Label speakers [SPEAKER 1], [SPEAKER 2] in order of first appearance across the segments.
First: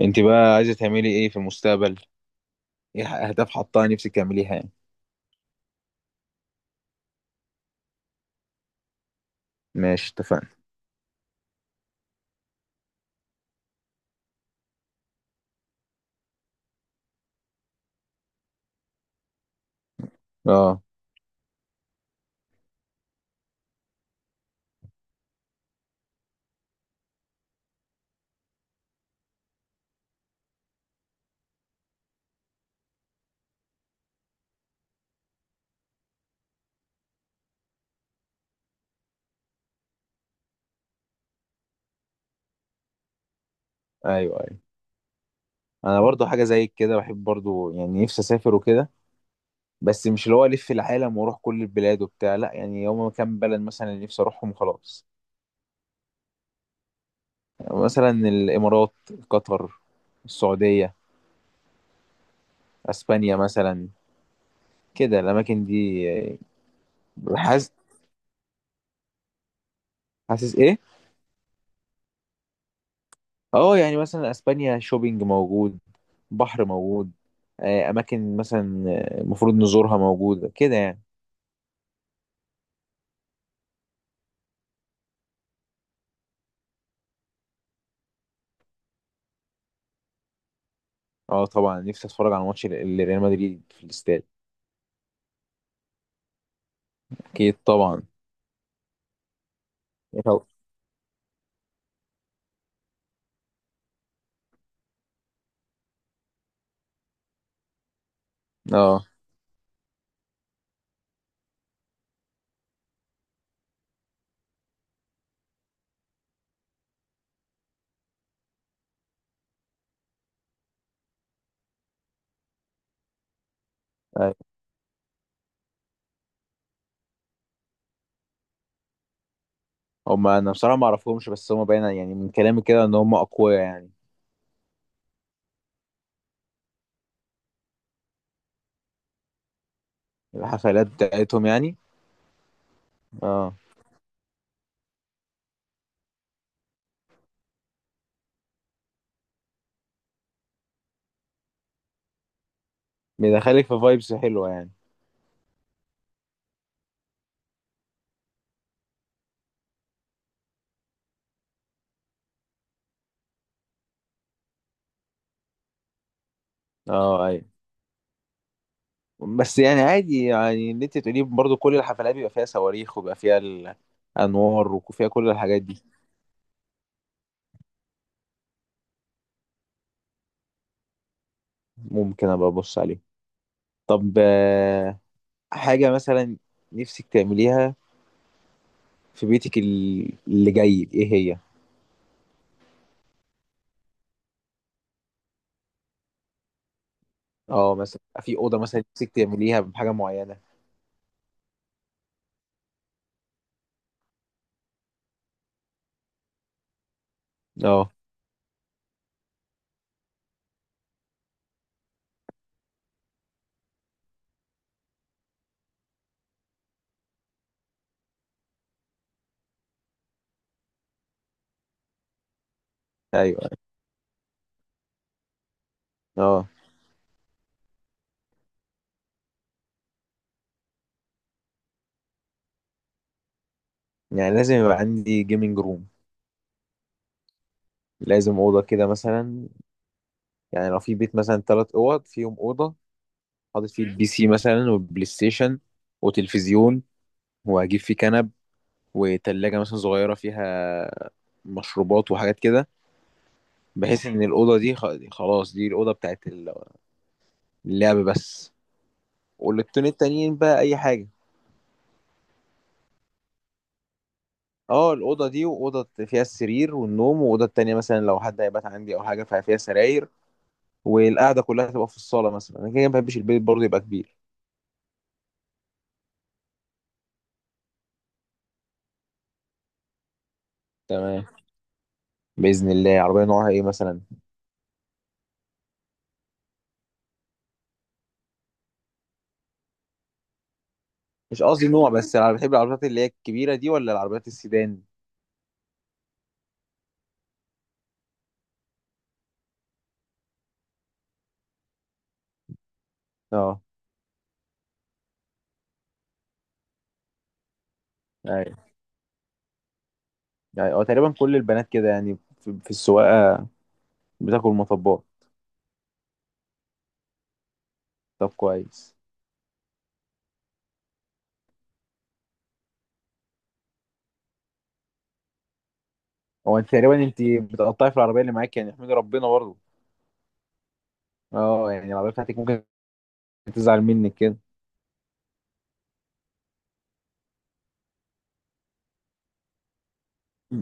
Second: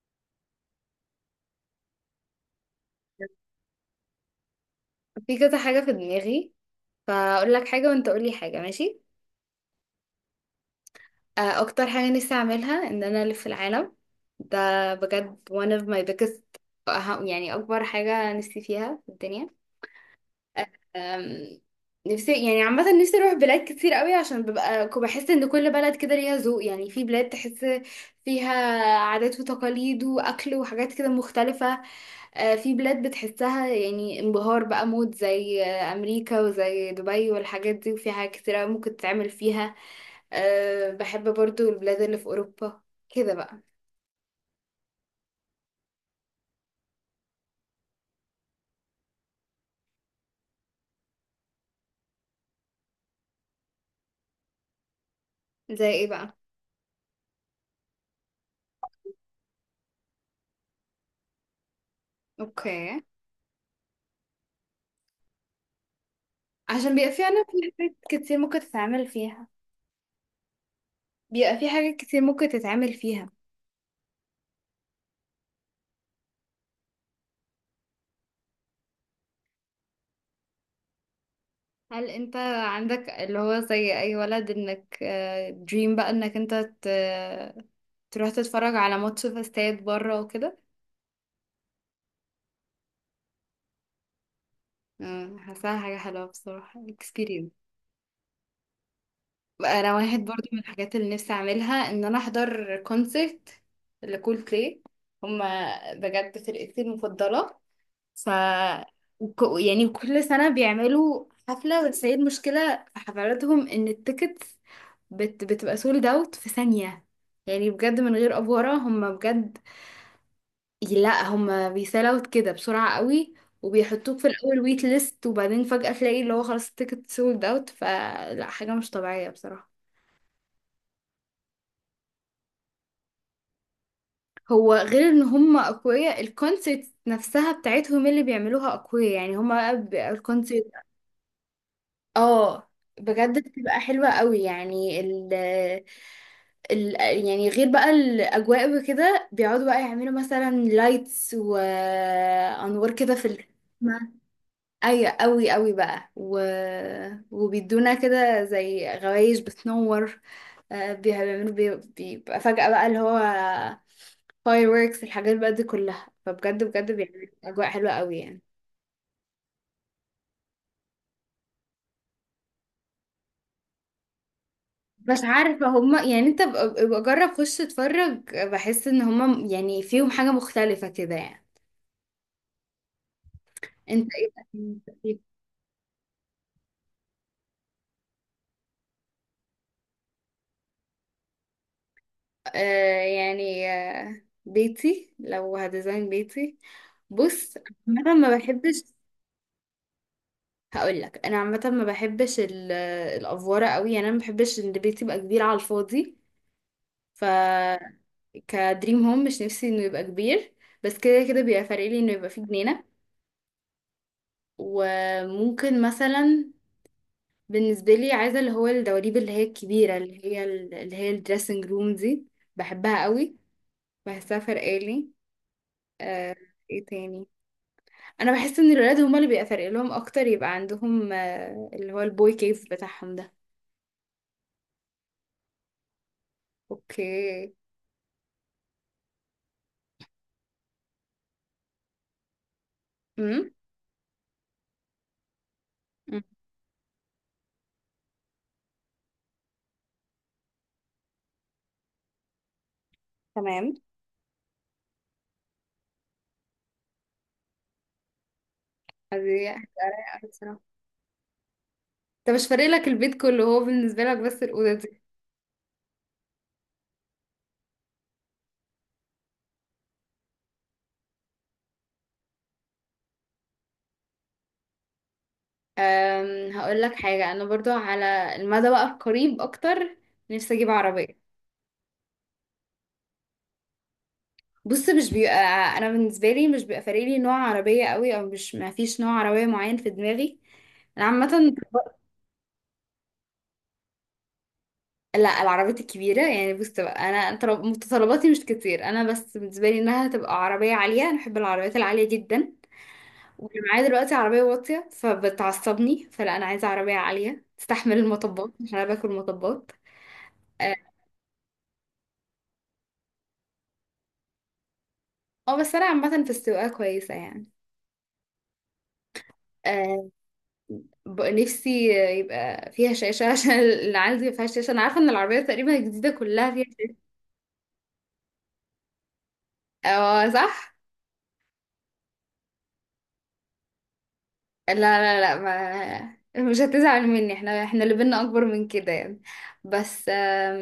[SPEAKER 1] انت بقى عايزه تعملي ايه في المستقبل؟ ايه اهداف حطها نفسك تعمليها يعني؟
[SPEAKER 2] في كذا حاجة في دماغي، فأقول لك حاجة وأنت قولي حاجة، ماشي.
[SPEAKER 1] ماشي، اتفقنا.
[SPEAKER 2] أكتر حاجة نفسي أعملها إن أنا ألف العالم. ده بجد one of my biggest. يعني أكبر حاجة نفسي فيها في الدنيا.
[SPEAKER 1] اه،
[SPEAKER 2] أم، نفسي يعني عامة نفسي أروح بلاد كتير قوي، عشان ببقى بحس إن كل بلد كده ليها ذوق. يعني في بلاد تحس فيها عادات وتقاليد وأكل وحاجات كده مختلفة. آه، في بلاد بتحسها يعني انبهار بقى، مود زي أمريكا وزي دبي والحاجات دي، وفي حاجات كتير أوي ممكن تتعمل فيها. أه، بحب برضو البلاد اللي في أوروبا، كده بقى.
[SPEAKER 1] ايوه ايوه، انا برضو حاجه زي كده، بحب برضو يعني نفسي اسافر وكده. بس مش اللي هو الف العالم واروح كل البلاد وبتاع، لا، يعني هما كام بلد مثلا اللي نفسي اروحهم خلاص.
[SPEAKER 2] زي ايه بقى؟
[SPEAKER 1] مثلا الامارات، قطر، السعوديه،
[SPEAKER 2] اوكي.
[SPEAKER 1] اسبانيا مثلا، كده الاماكن دي.
[SPEAKER 2] عشان بيبقى في أنا
[SPEAKER 1] حاسس.
[SPEAKER 2] في حاجات كتير ممكن تتعمل فيها.
[SPEAKER 1] حاسس ايه؟
[SPEAKER 2] بيبقى في حاجات كتير ممكن تتعمل فيها.
[SPEAKER 1] اه يعني مثلا اسبانيا، شوبينج موجود، بحر موجود، اماكن مثلا المفروض نزورها موجوده كده يعني.
[SPEAKER 2] هل انت عندك اللي هو زي أي ولد، انك دريم بقى انك انت ت- تروح تتفرج على ماتش في استاد بره وكده؟
[SPEAKER 1] اه طبعا، نفسي اتفرج على ماتش ريال مدريد في الاستاد.
[SPEAKER 2] مم، حاساها حاجة حلوة بصراحة،
[SPEAKER 1] اكيد
[SPEAKER 2] experience.
[SPEAKER 1] طبعا.
[SPEAKER 2] انا واحد
[SPEAKER 1] طب-
[SPEAKER 2] برضو من الحاجات اللي نفسي اعملها ان انا احضر كونسرت لكول بلاي. هما بجد فرقتي المفضله. ف
[SPEAKER 1] اه.
[SPEAKER 2] يعني كل سنه بيعملوا حفله، بس هي المشكله في حفلاتهم ان التيكتس بتبقى سولد اوت في ثانيه. يعني بجد من غير افوره هما بجد لا هما بيسال اوت كده بسرعه قوي. وبيحطوك في
[SPEAKER 1] آه.
[SPEAKER 2] الاول ويت ليست، وبعدين فجاه تلاقي اللي هو خلاص التيكت سولد اوت، فلا حاجه مش طبيعيه بصراحه.
[SPEAKER 1] هم انا بصراحه ما اعرفهمش، بس هم باين يعني من كلامي كده ان هم اقوياء يعني.
[SPEAKER 2] هو غير ان هم اقوياء، الكونسيبت نفسها بتاعتهم اللي بيعملوها اقوياء، يعني هم الكونسيبت.
[SPEAKER 1] الحفلات بتاعتهم يعني.
[SPEAKER 2] اه، بجد
[SPEAKER 1] اه.
[SPEAKER 2] بتبقى حلوة قوي. يعني ال يعني غير بقى الاجواء وكده، بيقعدوا بقى يعملوا مثلا لايتس وانوار كده في
[SPEAKER 1] بيدخلك في
[SPEAKER 2] السما.
[SPEAKER 1] فايبس حلوه يعني.
[SPEAKER 2] ايوه، قوي قوي بقى، وبيدونا كده زي غوايش بتنور. آه، بيعملوا بيبقى فجأة بقى اللي هو fireworks، الحاجات بقى دي كلها، فبجد بجد
[SPEAKER 1] اه،
[SPEAKER 2] بيعملوا
[SPEAKER 1] اي.
[SPEAKER 2] اجواء حلوة قوي يعني.
[SPEAKER 1] بس يعني عادي، يعني اللي انت تقوليه برضو كل الحفلات بيبقى فيها صواريخ وبيبقى فيها الانوار وفيها
[SPEAKER 2] مش
[SPEAKER 1] كل الحاجات
[SPEAKER 2] عارفة
[SPEAKER 1] دي.
[SPEAKER 2] هما يعني، انت ابقى جرب خش اتفرج، بحس ان هما يعني فيهم حاجة مختلفة كده يعني.
[SPEAKER 1] ممكن ابقى ابص عليه.
[SPEAKER 2] انت
[SPEAKER 1] طب
[SPEAKER 2] ايه بقى من تفكير؟
[SPEAKER 1] حاجة مثلا نفسك تعمليها في بيتك، اللي جاي ايه هي؟
[SPEAKER 2] آه، يعني آه، بيتي لو هديزاين بيتي، بص،
[SPEAKER 1] اه مثلا
[SPEAKER 2] انا ما
[SPEAKER 1] في أوضة
[SPEAKER 2] بحبش.
[SPEAKER 1] مثلا نفسك تعمليها بحاجة معينة؟
[SPEAKER 2] هقول لك انا عامه ما بحبش الافوره قوي، يعني انا ما بحبش ان البيت يبقى كبير على الفاضي. ف
[SPEAKER 1] اه.
[SPEAKER 2] كدريم هوم مش نفسي انه يبقى كبير، بس كده كده بيبقى فارق لي انه يبقى فيه جنينه. وممكن مثلا بالنسبه لي عايزه اللي هو الدواليب اللي هي الكبيره اللي هي اللي هي الدريسنج روم دي، بحبها قوي،
[SPEAKER 1] ايوه.
[SPEAKER 2] بحسها فارقه لي. آه،
[SPEAKER 1] اه
[SPEAKER 2] ايه تاني؟ انا بحس ان الولاد هما اللي بيبقى فارق لهم اكتر يبقى عندهم، آه، اللي هو البوي كيف بتاعهم ده.
[SPEAKER 1] يعني لازم يبقى عندي جيمنج روم،
[SPEAKER 2] اوكي.
[SPEAKER 1] لازم أوضة كده مثلا. يعني لو في بيت مثلا ثلاث أوض، فيهم أوضة
[SPEAKER 2] امم.
[SPEAKER 1] حاطط فيه البي سي مثلا والبلاي ستيشن وتلفزيون، وهجيب فيه كنب وتلاجة مثلا صغيرة فيها مشروبات وحاجات كده،
[SPEAKER 2] تمام.
[SPEAKER 1] بحيث إن الأوضة دي خلاص دي الأوضة بتاعت اللعب بس.
[SPEAKER 2] دي هتبقى
[SPEAKER 1] والاوضتين
[SPEAKER 2] رايقة أوي
[SPEAKER 1] التانيين بقى
[SPEAKER 2] بصراحة.
[SPEAKER 1] اي حاجه.
[SPEAKER 2] طب مش فارق لك البيت كله، هو بالنسبة لك بس الأوضة
[SPEAKER 1] اه،
[SPEAKER 2] دي.
[SPEAKER 1] الاوضه دي واوضه فيها السرير والنوم، واوضه التانيه مثلا لو حد هيبات عندي او حاجه ففيها سراير، والقعده كلها تبقى في الصاله مثلا. انا كده ما بحبش البيت برضه يبقى كبير.
[SPEAKER 2] أم، هقول لك حاجة، أنا برضو على المدى بقى القريب أكتر نفسي أجيب عربية.
[SPEAKER 1] تمام. باذن الله. عربيه نوعها ايه مثلا؟
[SPEAKER 2] بص، مش بيبقى، أنا بالنسبة لي مش بيبقى فارق لي نوع عربية قوي، أو مش، ما فيش نوع عربية معين في دماغي. أنا
[SPEAKER 1] مش
[SPEAKER 2] عامة،
[SPEAKER 1] قصدي نوع، بس انا بحب العربيات اللي هي الكبيره دي ولا العربيات السيدان؟
[SPEAKER 2] لا العربيات الكبيرة، يعني بص بقى، أنا متطلباتي مش كتير، أنا بس بالنسبة لي إنها تبقى عربية عالية، أنا بحب العربيات العالية جدا. وانا
[SPEAKER 1] اه.
[SPEAKER 2] معايا دلوقتي عربية واطية فبتعصبني، فلا انا عايزة عربية عالية تستحمل المطبات،
[SPEAKER 1] ايوه
[SPEAKER 2] عشان انا باكل مطبات.
[SPEAKER 1] يعني،
[SPEAKER 2] اه.
[SPEAKER 1] هو تقريبا كل البنات كده يعني في في السواقه بتاكل مطبات.
[SPEAKER 2] آه، بس انا عامة في السواقة كويسة يعني.
[SPEAKER 1] طب كويس.
[SPEAKER 2] آه، نفسي يبقى فيها شاشة عشان اللي عندي ما فيهاش شاشة. أنا عارفة إن العربية تقريبا الجديدة كلها
[SPEAKER 1] هو
[SPEAKER 2] فيها
[SPEAKER 1] انت
[SPEAKER 2] شاشة.
[SPEAKER 1] تقريبا انت بتقطعي في العربيه اللي معاك، يعني احمدي ربنا برضه.
[SPEAKER 2] اه، صح؟
[SPEAKER 1] اه يعني العربيه بتاعتك ممكن تزعل منك كده.
[SPEAKER 2] لا لا لا، ما مش هتزعل مني، احنا اللي بينا أكبر من كده يعني. بس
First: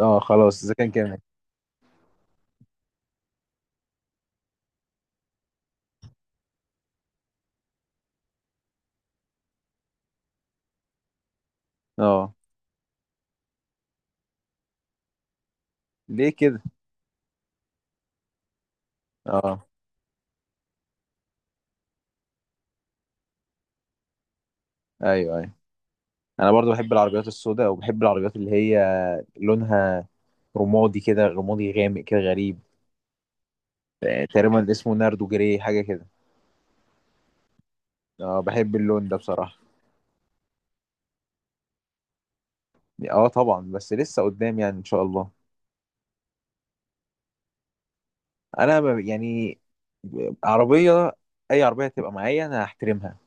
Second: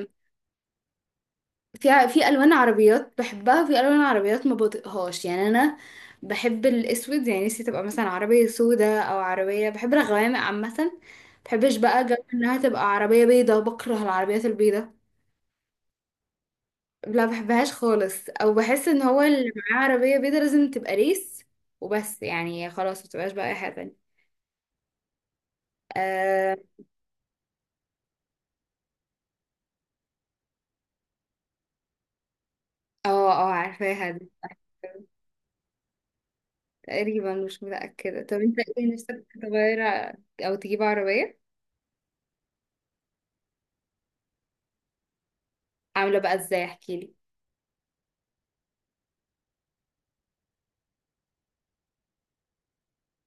[SPEAKER 1] اه، خلاص اذا كان كامل.
[SPEAKER 2] في الوان عربيات بحبها، في الوان عربيات ما بطيقهاش يعني. انا بحب الاسود، يعني نفسي تبقى مثلا عربيه سودة، او عربيه بحب الغوامق عامه. بحبش بقى جو
[SPEAKER 1] اه
[SPEAKER 2] انها تبقى عربيه بيضه، بكره العربيات البيضه.
[SPEAKER 1] ليه كده؟
[SPEAKER 2] لا بحبهاش خالص، او بحس ان هو اللي
[SPEAKER 1] اه.
[SPEAKER 2] معاه عربيه بيضه لازم تبقى ريس وبس، يعني خلاص ما تبقاش بقى اي حاجه تانية.
[SPEAKER 1] ايوه ايوه، انا
[SPEAKER 2] اه.
[SPEAKER 1] برضو بحب العربيات السوداء، وبحب العربيات اللي هي لونها رمادي كده، رمادي غامق كده غريب.
[SPEAKER 2] اه، آه، عارفاها دي.
[SPEAKER 1] تقريبا اسمه ناردو جري حاجه كده.
[SPEAKER 2] تقريبا مش متاكده. طب
[SPEAKER 1] اه
[SPEAKER 2] انت
[SPEAKER 1] بحب
[SPEAKER 2] ايه
[SPEAKER 1] اللون ده
[SPEAKER 2] نفسك
[SPEAKER 1] بصراحه.
[SPEAKER 2] تغير او تجيب عربيه،
[SPEAKER 1] اه طبعا، بس لسه قدام يعني ان شاء الله.
[SPEAKER 2] عامله بقى ازاي، احكيلي.
[SPEAKER 1] انا يعني عربيه، اي عربيه هتبقى معايا انا هحترمها.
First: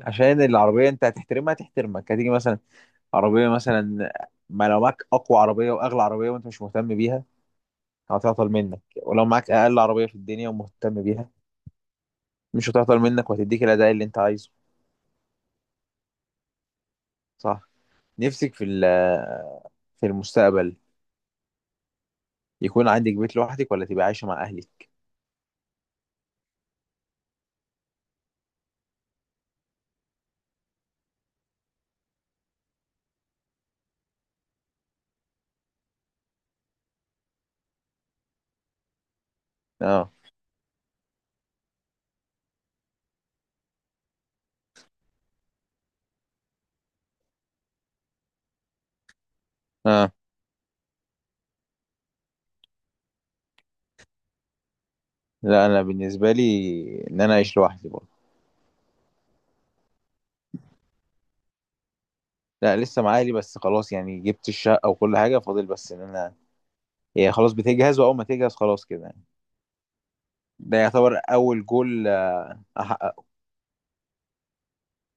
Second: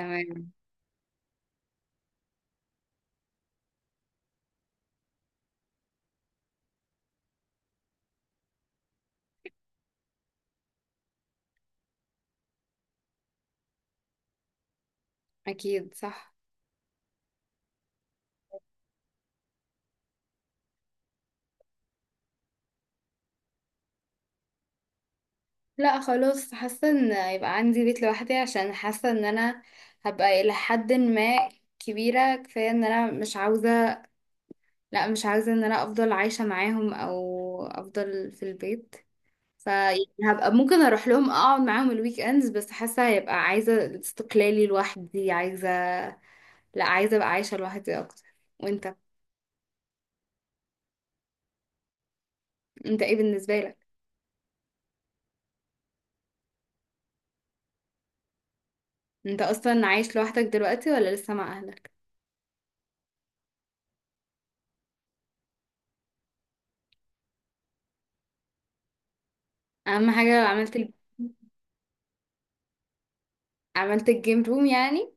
[SPEAKER 1] عشان العربيه انت هتحترمها هتحترمك. هتيجي مثلا عربيه مثلا، ما لو معاك اقوى عربيه واغلى عربيه وانت مش مهتم بيها هتعطل منك، ولو معاك اقل عربيه في الدنيا ومهتم بيها مش هتعطل منك، وهتديك الاداء اللي انت عايزه.
[SPEAKER 2] اكيد صح.
[SPEAKER 1] صح. نفسك في في المستقبل يكون عندك بيت لوحدك ولا تبقى عايشه مع اهلك؟
[SPEAKER 2] لا خلاص، حاسه ان يبقى عندي بيت لوحدي، عشان حاسه ان انا هبقى الى حد ما كبيره كفايه، ان انا مش عاوزه، لا مش عاوزه ان انا افضل عايشه معاهم او افضل في البيت.
[SPEAKER 1] اه.
[SPEAKER 2] فهبقى ممكن اروح لهم اقعد معاهم الويك اندز، بس حاسه هيبقى عايزه استقلالي لوحدي، عايزه، لا عايزه ابقى عايشه لوحدي اكتر. وانت،
[SPEAKER 1] اه.
[SPEAKER 2] انت ايه بالنسبه لك؟
[SPEAKER 1] لا انا بالنسبه لي ان انا اعيش لوحدي برضه.
[SPEAKER 2] انت اصلا عايش لوحدك دلوقتي ولا لسه مع اهلك؟
[SPEAKER 1] لا لسه مع اهلي، بس خلاص يعني جبت الشقه وكل حاجه، فاضل بس ان انا، هي خلاص بتجهز، واول ما تجهز خلاص كده يعني.
[SPEAKER 2] اهم حاجه،
[SPEAKER 1] ده يعتبر اول جول احققه.
[SPEAKER 2] عملت الجيم روم يعني؟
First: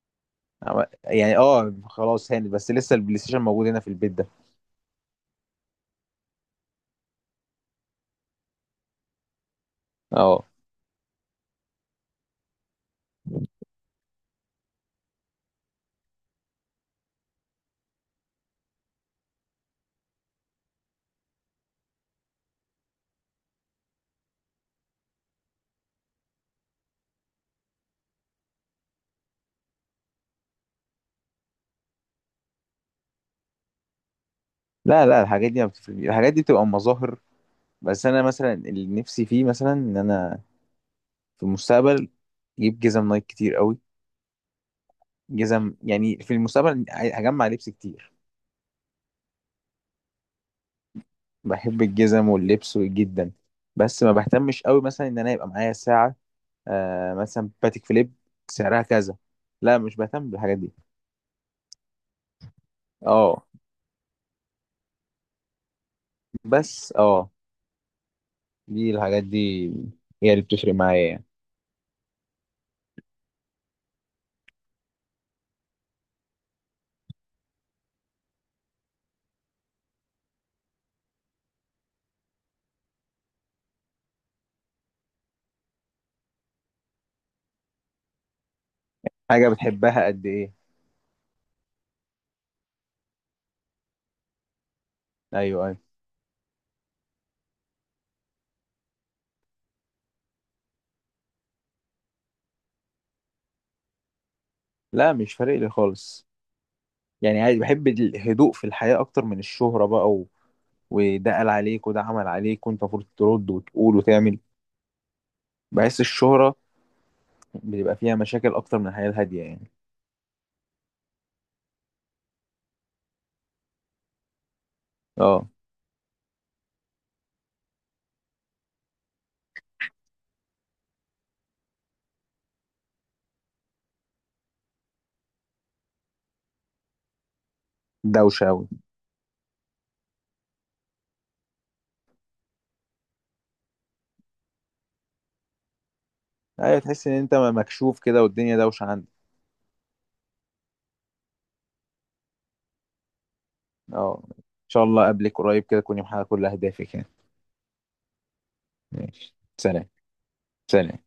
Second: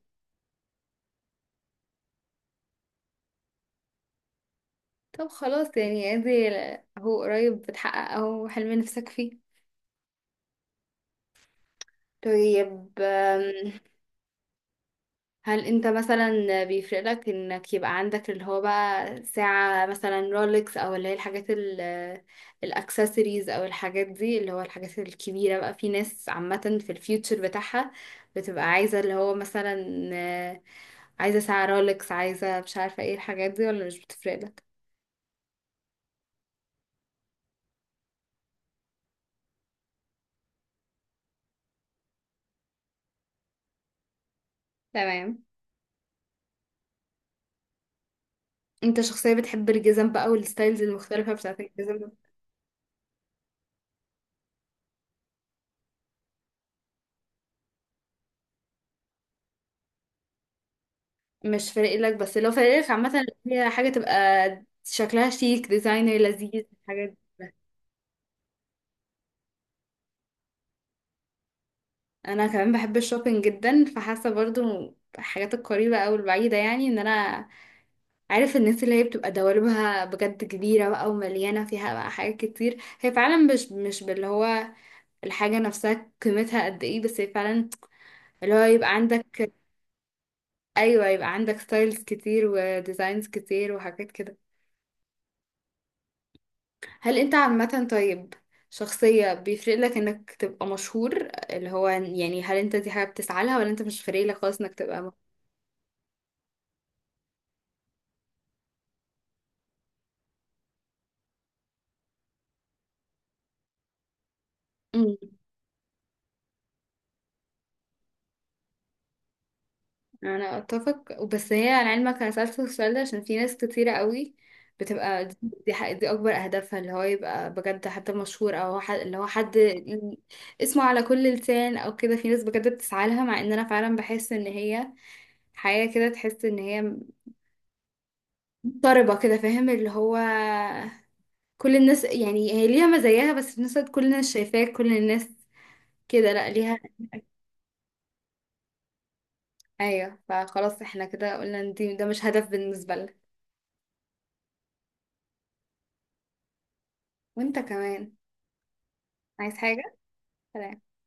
[SPEAKER 1] يعني اه، خلاص هانت، بس لسه البلاي ستيشن موجود هنا في البيت ده.
[SPEAKER 2] طب خلاص يعني ادي، هو قريب بتحقق اهو حلم نفسك فيه.
[SPEAKER 1] اه.
[SPEAKER 2] طيب هل انت مثلا بيفرق لك انك يبقى عندك اللي هو بقى ساعة مثلا رولكس، او اللي هي الحاجات الاكسسوارز او الحاجات دي، اللي هو الحاجات الكبيرة بقى؟ في ناس عامة في الفيوتشر بتاعها بتبقى عايزة اللي هو مثلا، آه، عايزة ساعة رولكس، عايزة مش عارفة ايه الحاجات دي، ولا مش بتفرق لك؟
[SPEAKER 1] لا لا، الحاجات دي ما بتفرق، الحاجات دي بتبقى مظاهر. بس انا مثلا اللي نفسي فيه مثلا ان انا في المستقبل اجيب جزم نايك كتير قوي.
[SPEAKER 2] تمام.
[SPEAKER 1] جزم يعني. في المستقبل هجمع لبس كتير.
[SPEAKER 2] انت شخصية بتحب الجزم بقى والستايلز المختلفة بتاعت
[SPEAKER 1] بحب
[SPEAKER 2] الجزم.
[SPEAKER 1] الجزم واللبس جدا. بس ما بهتمش قوي مثلا ان انا يبقى معايا ساعة آه مثلا باتيك فيليب سعرها كذا، لا مش بهتم بالحاجات دي.
[SPEAKER 2] مش فارق لك، بس لو فارق لك عامة اللي
[SPEAKER 1] اه
[SPEAKER 2] هي حاجة تبقى شكلها شيك، ديزاينر لذيذ،
[SPEAKER 1] بس
[SPEAKER 2] الحاجات دي.
[SPEAKER 1] اه، دي الحاجات دي هي اللي بتفرق معايا يعني.
[SPEAKER 2] انا كمان بحب الشوبينج جدا، فحاسة برضو الحاجات القريبة او البعيدة، يعني ان انا عارف الناس اللي هي بتبقى دواليبها بجد كبيرة بقى ومليانة فيها بقى حاجات كتير، هي فعلا مش باللي هو الحاجة نفسها قيمتها قد ايه، بس هي فعلا اللي هو يبقى
[SPEAKER 1] حاجة
[SPEAKER 2] عندك،
[SPEAKER 1] بتحبها قد ايه.
[SPEAKER 2] ايوه يبقى عندك ستايلز كتير وديزاينز كتير وحاجات كده.
[SPEAKER 1] ايوه ايوه.
[SPEAKER 2] هل انت عامة، طيب، شخصية بيفرق لك انك تبقى مشهور؟ اللي هو يعني هل انت دي حاجة بتسعى لها ولا انت مش فارق لك خالص انك تبقى
[SPEAKER 1] لا
[SPEAKER 2] مشهور؟
[SPEAKER 1] مش فارق لي خالص، يعني عادي، بحب الهدوء في الحياة أكتر من الشهرة بقى، وده قال عليك وده عمل عليك وأنت المفروض ترد وتقول وتعمل.
[SPEAKER 2] مم.
[SPEAKER 1] بحس الشهرة بيبقى فيها مشاكل أكتر من الحياة الهادية يعني.
[SPEAKER 2] انا اتفق، بس هي على علمك انا سألت السؤال ده عشان في ناس كتيرة قوي بتبقى
[SPEAKER 1] أه.
[SPEAKER 2] دي اكبر اهدافها، اللي هو يبقى بجد حتى مشهور، او اللي هو حد اسمه على كل لسان او كده. في ناس بجد بتسعى لها، مع ان انا فعلا بحس ان هي حياة كده تحس ان هي
[SPEAKER 1] دوشة أوي.
[SPEAKER 2] مضطربة كده، فاهم؟ اللي هو كل الناس يعني، هي ليها مزاياها، بس في نفس الوقت كل الناس شايفاك، كل الناس كده، لا ليها.
[SPEAKER 1] أيوة، تحس إن أنت مكشوف كده والدنيا دوشة عندك.
[SPEAKER 2] ايوه فخلاص احنا كده قلنا ان ده مش هدف بالنسبة لنا.
[SPEAKER 1] أه، إن شاء الله أقابلك قريب كده تكوني محققة كل أهدافك يعني.
[SPEAKER 2] وانت كمان،
[SPEAKER 1] ماشي،
[SPEAKER 2] عايز حاجة؟
[SPEAKER 1] سلام.
[SPEAKER 2] سلام.
[SPEAKER 1] سلام.